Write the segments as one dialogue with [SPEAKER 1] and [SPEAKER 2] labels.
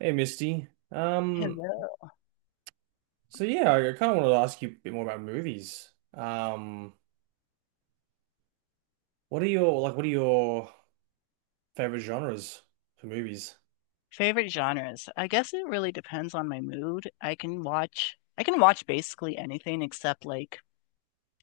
[SPEAKER 1] Hey Misty. Um,
[SPEAKER 2] Hello.
[SPEAKER 1] so yeah, I kind of wanted to ask you a bit more about movies. What are your favorite genres for movies?
[SPEAKER 2] Favorite genres. I guess it really depends on my mood. I can watch basically anything except like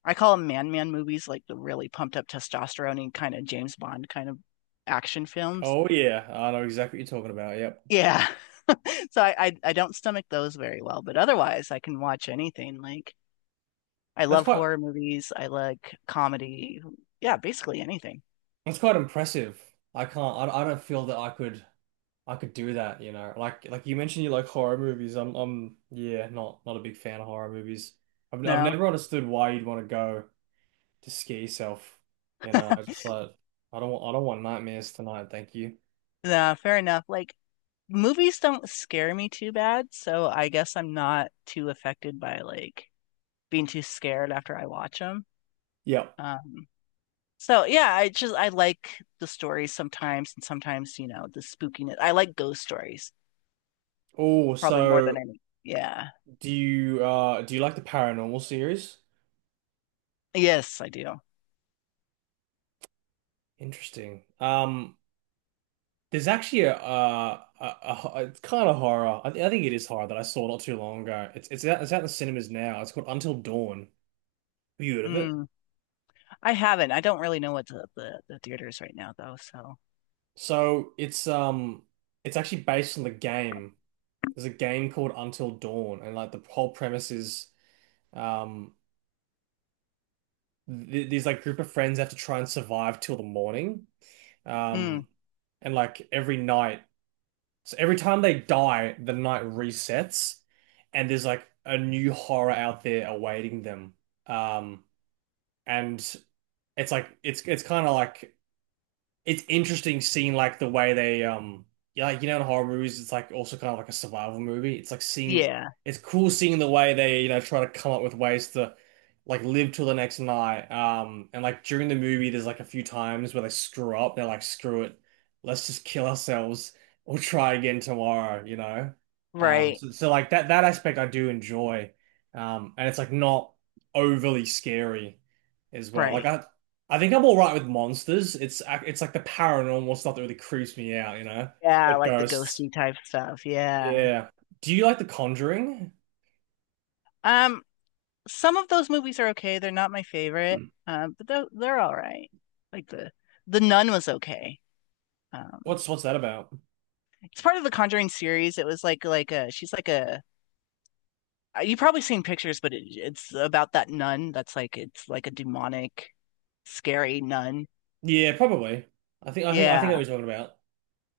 [SPEAKER 2] I call them man movies, like the really pumped up testosterone kind of James Bond kind of action films.
[SPEAKER 1] Oh yeah, I know exactly what you're talking about. Yep.
[SPEAKER 2] Yeah. So I don't stomach those very well, but otherwise I can watch anything. Like I
[SPEAKER 1] That's
[SPEAKER 2] love
[SPEAKER 1] quite
[SPEAKER 2] horror movies. I like comedy. Yeah, basically anything.
[SPEAKER 1] that's quite impressive. I don't feel that I could do that, you know. Like you mentioned you like horror movies. I'm yeah, not a big fan of horror movies. I've
[SPEAKER 2] No,
[SPEAKER 1] never understood why you'd want to go to scare yourself. You know, I just like I don't want nightmares tonight, thank you.
[SPEAKER 2] no, fair enough. Like movies don't scare me too bad, so I guess I'm not too affected by like being too scared after I watch them.
[SPEAKER 1] Yeah.
[SPEAKER 2] Um, So yeah, I like the stories sometimes and sometimes, the spookiness. I like ghost stories
[SPEAKER 1] Oh,
[SPEAKER 2] probably more
[SPEAKER 1] so
[SPEAKER 2] than any. Yeah.
[SPEAKER 1] do you like the paranormal series?
[SPEAKER 2] Yes, I do.
[SPEAKER 1] Interesting. There's actually it's kind of horror. I think it is horror that I saw not too long ago. It's out in the cinemas now. It's called Until Dawn. Have you heard of it?
[SPEAKER 2] Mm. I haven't. I don't really know what the theater is right now though, so.
[SPEAKER 1] So it's it's actually based on the game. There's a game called Until Dawn, and like the whole premise is um th these like group of friends have to try and survive till the morning.
[SPEAKER 2] Mm.
[SPEAKER 1] Um. And like every night, So every time they die, the night resets, and there's like a new horror out there awaiting them. Um, and it's like it's it's interesting seeing like the way they, in horror movies it's like also kind of like a survival movie. It's like seeing
[SPEAKER 2] Yeah.
[SPEAKER 1] it's cool seeing the way they, you know, try to come up with ways to like live till the next night. Um and like during the movie there's like a few times where they screw up. They're like, screw it, let's just kill ourselves, we'll try again tomorrow, you know. um
[SPEAKER 2] Right.
[SPEAKER 1] so, so like that aspect I do enjoy, and it's like not overly scary as well.
[SPEAKER 2] Right.
[SPEAKER 1] I think I'm all right with monsters. It's like the paranormal stuff that really creeps me out, you know,
[SPEAKER 2] Yeah,
[SPEAKER 1] like
[SPEAKER 2] like the
[SPEAKER 1] ghosts.
[SPEAKER 2] ghosty type stuff. Yeah.
[SPEAKER 1] Yeah. Do you like The Conjuring?
[SPEAKER 2] Um, some of those movies are okay. They're not my favorite. But they're all right. Like the Nun was okay. Um,
[SPEAKER 1] What's that about?
[SPEAKER 2] it's part of the Conjuring series. It was like a she's like a you've probably seen pictures, but it's about that nun that's like it's like a demonic, scary nun.
[SPEAKER 1] Yeah, probably. I think I
[SPEAKER 2] Yeah,
[SPEAKER 1] think I know what you're talking about.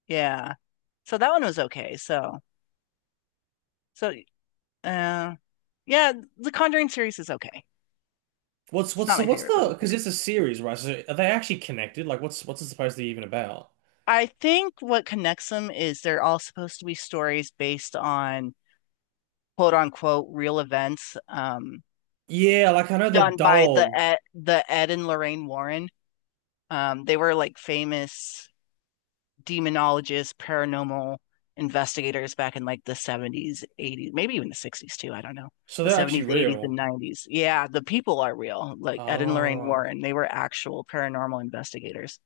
[SPEAKER 2] yeah. So that one was okay. So uh yeah, the Conjuring series is okay.
[SPEAKER 1] What's
[SPEAKER 2] It's
[SPEAKER 1] what's
[SPEAKER 2] not
[SPEAKER 1] the
[SPEAKER 2] my
[SPEAKER 1] what's
[SPEAKER 2] favorite, but
[SPEAKER 1] the
[SPEAKER 2] it's
[SPEAKER 1] because
[SPEAKER 2] okay.
[SPEAKER 1] it's a series, right? So are they actually connected? Like, what's it supposed to be even about?
[SPEAKER 2] I think what connects them is they're all supposed to be stories based on quote unquote real events
[SPEAKER 1] Yeah, like I know the
[SPEAKER 2] done by
[SPEAKER 1] doll,
[SPEAKER 2] the Ed and Lorraine Warren. They were like famous demonologists, paranormal investigators back in like the 70s, 80s, maybe even the 60s too. I don't know.
[SPEAKER 1] so
[SPEAKER 2] The
[SPEAKER 1] they're actually
[SPEAKER 2] 70s, 80s, and
[SPEAKER 1] real.
[SPEAKER 2] 90s. Yeah, the people are real. Like Ed and Lorraine
[SPEAKER 1] Oh,
[SPEAKER 2] Warren, they were actual paranormal investigators.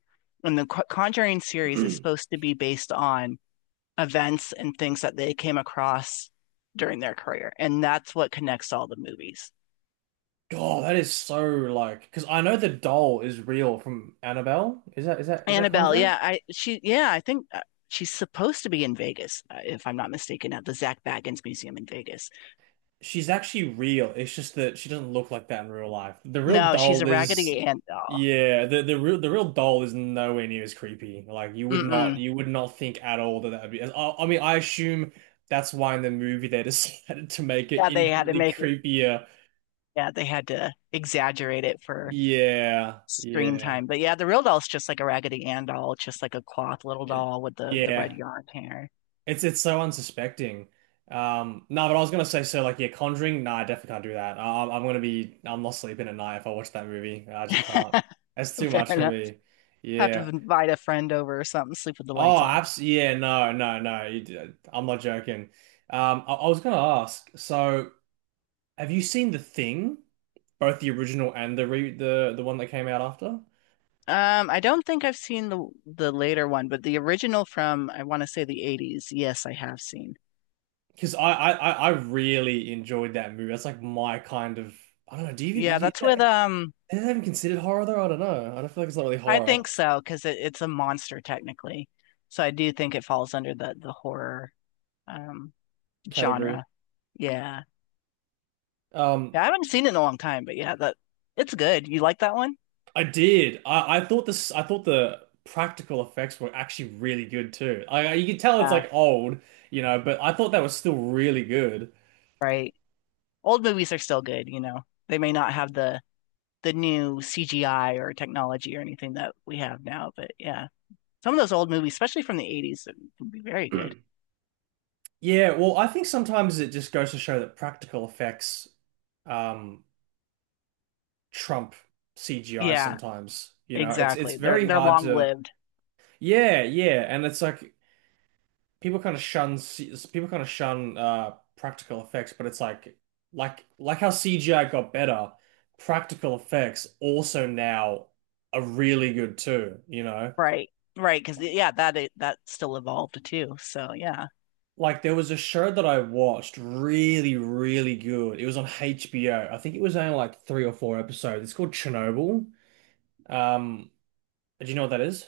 [SPEAKER 2] And the Conjuring series is supposed to be based on events and things that they came across during their career. And that's what connects all the movies.
[SPEAKER 1] God, that is so, like, because I know the doll is real from Annabelle. Is that, is that
[SPEAKER 2] Annabelle,
[SPEAKER 1] Conjuring?
[SPEAKER 2] yeah, I she yeah, I think she's supposed to be in Vegas, if I'm not mistaken, at the Zach Baggins Museum in Vegas.
[SPEAKER 1] She's actually real. It's just that she doesn't look like that in real life. The real
[SPEAKER 2] No, she's a
[SPEAKER 1] doll is,
[SPEAKER 2] Raggedy Ann doll.
[SPEAKER 1] yeah, the real doll is nowhere near as creepy. Like
[SPEAKER 2] Mm-mm.
[SPEAKER 1] you would not think at all that that would be. I mean, I assume that's why in the movie they decided to make it
[SPEAKER 2] Yeah, they had to
[SPEAKER 1] infinitely
[SPEAKER 2] make it.
[SPEAKER 1] creepier.
[SPEAKER 2] Yeah, they had to exaggerate it for
[SPEAKER 1] Yeah,
[SPEAKER 2] screen
[SPEAKER 1] yeah,
[SPEAKER 2] time. But yeah, the real doll's just like a Raggedy Ann doll, just like a cloth little
[SPEAKER 1] It-
[SPEAKER 2] doll with the red
[SPEAKER 1] yeah.
[SPEAKER 2] yarn hair.
[SPEAKER 1] It's so unsuspecting. No, but I was gonna say, so, like, yeah, Conjuring. Nah, I definitely can't do that. I'm gonna be I'm not sleeping at night if I watch that movie. I just can't. That's too
[SPEAKER 2] Fair
[SPEAKER 1] much for
[SPEAKER 2] enough.
[SPEAKER 1] me.
[SPEAKER 2] Have to
[SPEAKER 1] Yeah.
[SPEAKER 2] invite a friend over or something, sleep with the
[SPEAKER 1] Oh,
[SPEAKER 2] lights on.
[SPEAKER 1] abs. Yeah. No. No. No. I'm not joking. I was gonna ask. So, have you seen The Thing, both the original and the one that came out after?
[SPEAKER 2] I don't think I've seen the later one, but the original from I want to say the 80s. Yes, I have seen.
[SPEAKER 1] Because I really enjoyed that movie. That's like my kind of, I don't know. Do you even
[SPEAKER 2] Yeah,
[SPEAKER 1] do you, Is
[SPEAKER 2] that's with
[SPEAKER 1] that
[SPEAKER 2] um
[SPEAKER 1] even considered horror though? I don't know. I don't feel like it's not really
[SPEAKER 2] I
[SPEAKER 1] horror
[SPEAKER 2] think so because it's a monster technically. So I do think it falls under the horror um
[SPEAKER 1] category.
[SPEAKER 2] genre. Yeah.
[SPEAKER 1] Um,
[SPEAKER 2] Yeah, I haven't seen it in a long time, but yeah, that it's good. You like that one?
[SPEAKER 1] I did. I thought this. I thought the practical effects were actually really good too. I, you can tell it's
[SPEAKER 2] Yeah,
[SPEAKER 1] like old, you know, but I thought that was still really good.
[SPEAKER 2] right. Old movies are still good. They may not have the new CGI or technology or anything that we have now, but yeah. Some of those old movies, especially from the 80s, can be very good.
[SPEAKER 1] Yeah. Well, I think sometimes it just goes to show that practical effects um trump CGI
[SPEAKER 2] Yeah,
[SPEAKER 1] sometimes. You know, it's
[SPEAKER 2] exactly. They're
[SPEAKER 1] very
[SPEAKER 2] they're
[SPEAKER 1] hard
[SPEAKER 2] long
[SPEAKER 1] to.
[SPEAKER 2] lived.
[SPEAKER 1] Yeah, yeah, and it's like people kind of shun practical effects, but it's like like how CGI got better, practical effects also now are really good too, you know?
[SPEAKER 2] Right. Right, because yeah, that still evolved too. So yeah.
[SPEAKER 1] Like there was a show that I watched, really, really good. It was on HBO. I think it was only like three or four episodes. It's called Chernobyl. Um, do you know what that is?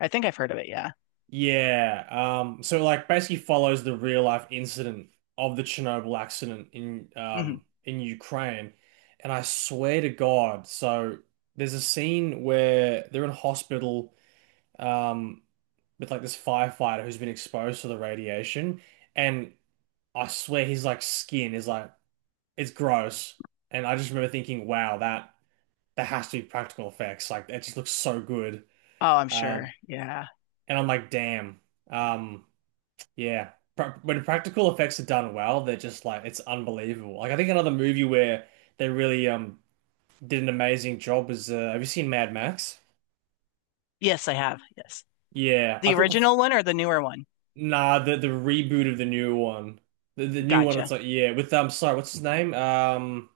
[SPEAKER 2] I think I've heard of it, yeah.
[SPEAKER 1] Yeah, so like basically follows the real life incident of the Chernobyl accident
[SPEAKER 2] Hmm.
[SPEAKER 1] in Ukraine, and I swear to God, so there's a scene where they're in hospital um with like this firefighter who's been exposed to the radiation, and I swear his like skin is like it's gross, and I just remember thinking, wow, that has to be practical effects, like it just looks so good,
[SPEAKER 2] Oh, I'm sure.
[SPEAKER 1] um,
[SPEAKER 2] Yeah.
[SPEAKER 1] and I'm like, damn, um. Yeah. Pra when practical effects are done well, they're just like it's unbelievable. Like I think another movie where they really did an amazing job was have you seen Mad Max?
[SPEAKER 2] Yes, I have. Yes.
[SPEAKER 1] Yeah, I
[SPEAKER 2] The
[SPEAKER 1] thought the
[SPEAKER 2] original one or the newer one?
[SPEAKER 1] nah the reboot of the new one, the new one. It's
[SPEAKER 2] Gotcha.
[SPEAKER 1] like, yeah, with sorry, what's his name, um,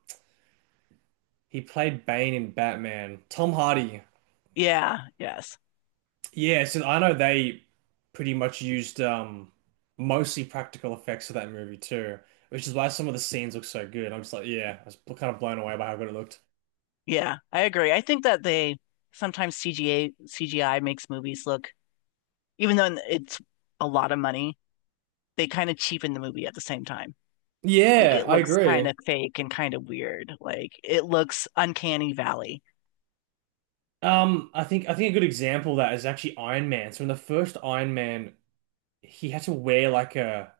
[SPEAKER 1] he played Bane in Batman. Tom Hardy.
[SPEAKER 2] Yeah, yes.
[SPEAKER 1] Yeah, so I know they pretty much used mostly practical effects for that movie too, which is why some of the scenes look so good. I'm just like, yeah, I was kind of blown away by how good it looked.
[SPEAKER 2] Yeah, I agree. I think that they sometimes CGA CGI makes movies look, even though it's a lot of money, they kind of cheapen the movie at the same time. Like
[SPEAKER 1] Yeah,
[SPEAKER 2] it
[SPEAKER 1] I
[SPEAKER 2] looks kind
[SPEAKER 1] agree.
[SPEAKER 2] of fake and kind of weird. Like it looks uncanny valley.
[SPEAKER 1] I think a good example of that is actually Iron Man. So in the first Iron Man, he had to wear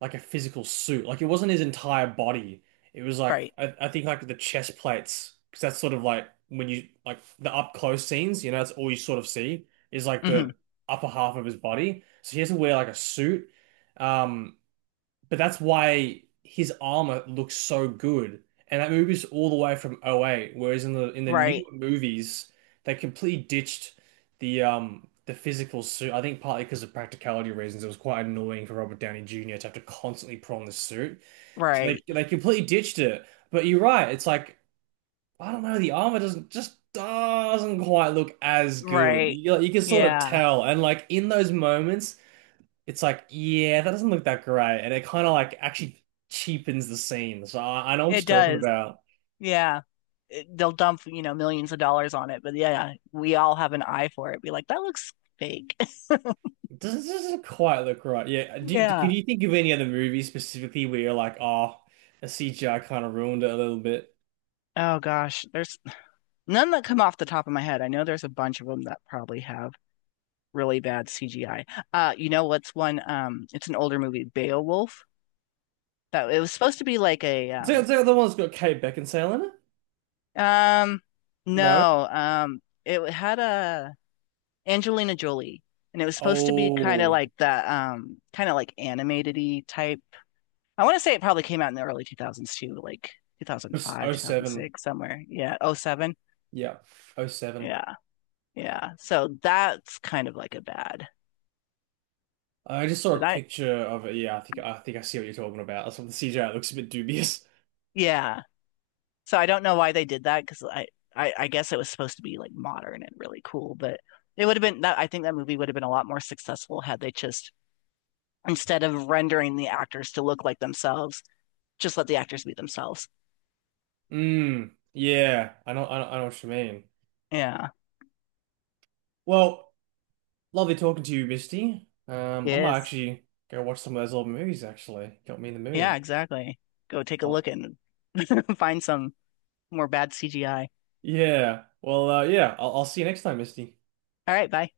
[SPEAKER 1] like a physical suit. Like it wasn't his entire body. It was like
[SPEAKER 2] Right.
[SPEAKER 1] I think like the chest plates, because that's sort of like when you like the up close scenes, you know, that's all you sort of see is like
[SPEAKER 2] Hmm.
[SPEAKER 1] the upper half of his body. So he has to wear like a suit. Um, but that's why his armor looks so good. And that movie's all the way from '08. Whereas in the
[SPEAKER 2] Right.
[SPEAKER 1] newer movies, they completely ditched the physical suit. I think partly because of practicality reasons, it was quite annoying for Robert Downey Jr. to have to constantly put on this suit. So
[SPEAKER 2] Right.
[SPEAKER 1] they completely ditched it. But you're right, it's like, I don't know, the armor doesn't, just doesn't quite look as good.
[SPEAKER 2] Right.
[SPEAKER 1] You can sort of
[SPEAKER 2] Yeah.
[SPEAKER 1] tell, and like in those moments it's like, yeah, that doesn't look that great. And it kind of like actually cheapens the scene. So I know what
[SPEAKER 2] It
[SPEAKER 1] you're talking
[SPEAKER 2] does.
[SPEAKER 1] about.
[SPEAKER 2] Yeah. They'll dump millions of dollars on it, but yeah, yeah, we all have an eye for it, be like that looks fake.
[SPEAKER 1] It doesn't quite look right. Yeah. Can
[SPEAKER 2] Yeah,
[SPEAKER 1] you think of any other movies specifically where you're like, oh, the CGI kind of ruined it a little bit?
[SPEAKER 2] oh gosh, there's none that come off the top of my head. I know there's a bunch of them that probably have really bad CGI. You know what's one? It's an older movie, Beowulf, that it was supposed to be like a um
[SPEAKER 1] Is that the one that's got Kate Beckinsale in it?
[SPEAKER 2] um
[SPEAKER 1] No.
[SPEAKER 2] no, it had a Angelina Jolie, and it was supposed to be kind of
[SPEAKER 1] Oh,
[SPEAKER 2] like that kind of like animated type. I want to say it probably came out in the early 2000s too, like 2005,
[SPEAKER 1] oh seven.
[SPEAKER 2] 2006, somewhere. Yeah, '07.
[SPEAKER 1] Yeah, Oh seven.
[SPEAKER 2] Yeah, yeah. So that's kind of like a bad,
[SPEAKER 1] I just saw a
[SPEAKER 2] but
[SPEAKER 1] picture of it. Yeah, I think I see what you're talking about. That's what the CGI looks a bit dubious.
[SPEAKER 2] yeah. So I don't know why they did that because I guess it was supposed to be like modern and really cool, but it would have been that I think that movie would have been a lot more successful had they just instead of rendering the actors to look like themselves, just let the actors be themselves.
[SPEAKER 1] Mm, yeah, I know, I know what you mean.
[SPEAKER 2] Yeah.
[SPEAKER 1] Well, lovely talking to you, Misty. I might
[SPEAKER 2] Yes.
[SPEAKER 1] actually go watch some of those old movies, actually. Got me in the
[SPEAKER 2] Yeah,
[SPEAKER 1] mood.
[SPEAKER 2] exactly. Go take a
[SPEAKER 1] I'll,
[SPEAKER 2] look and find some more bad CGI.
[SPEAKER 1] yeah. Well, yeah, I'll see you next time, Misty.
[SPEAKER 2] All right, bye.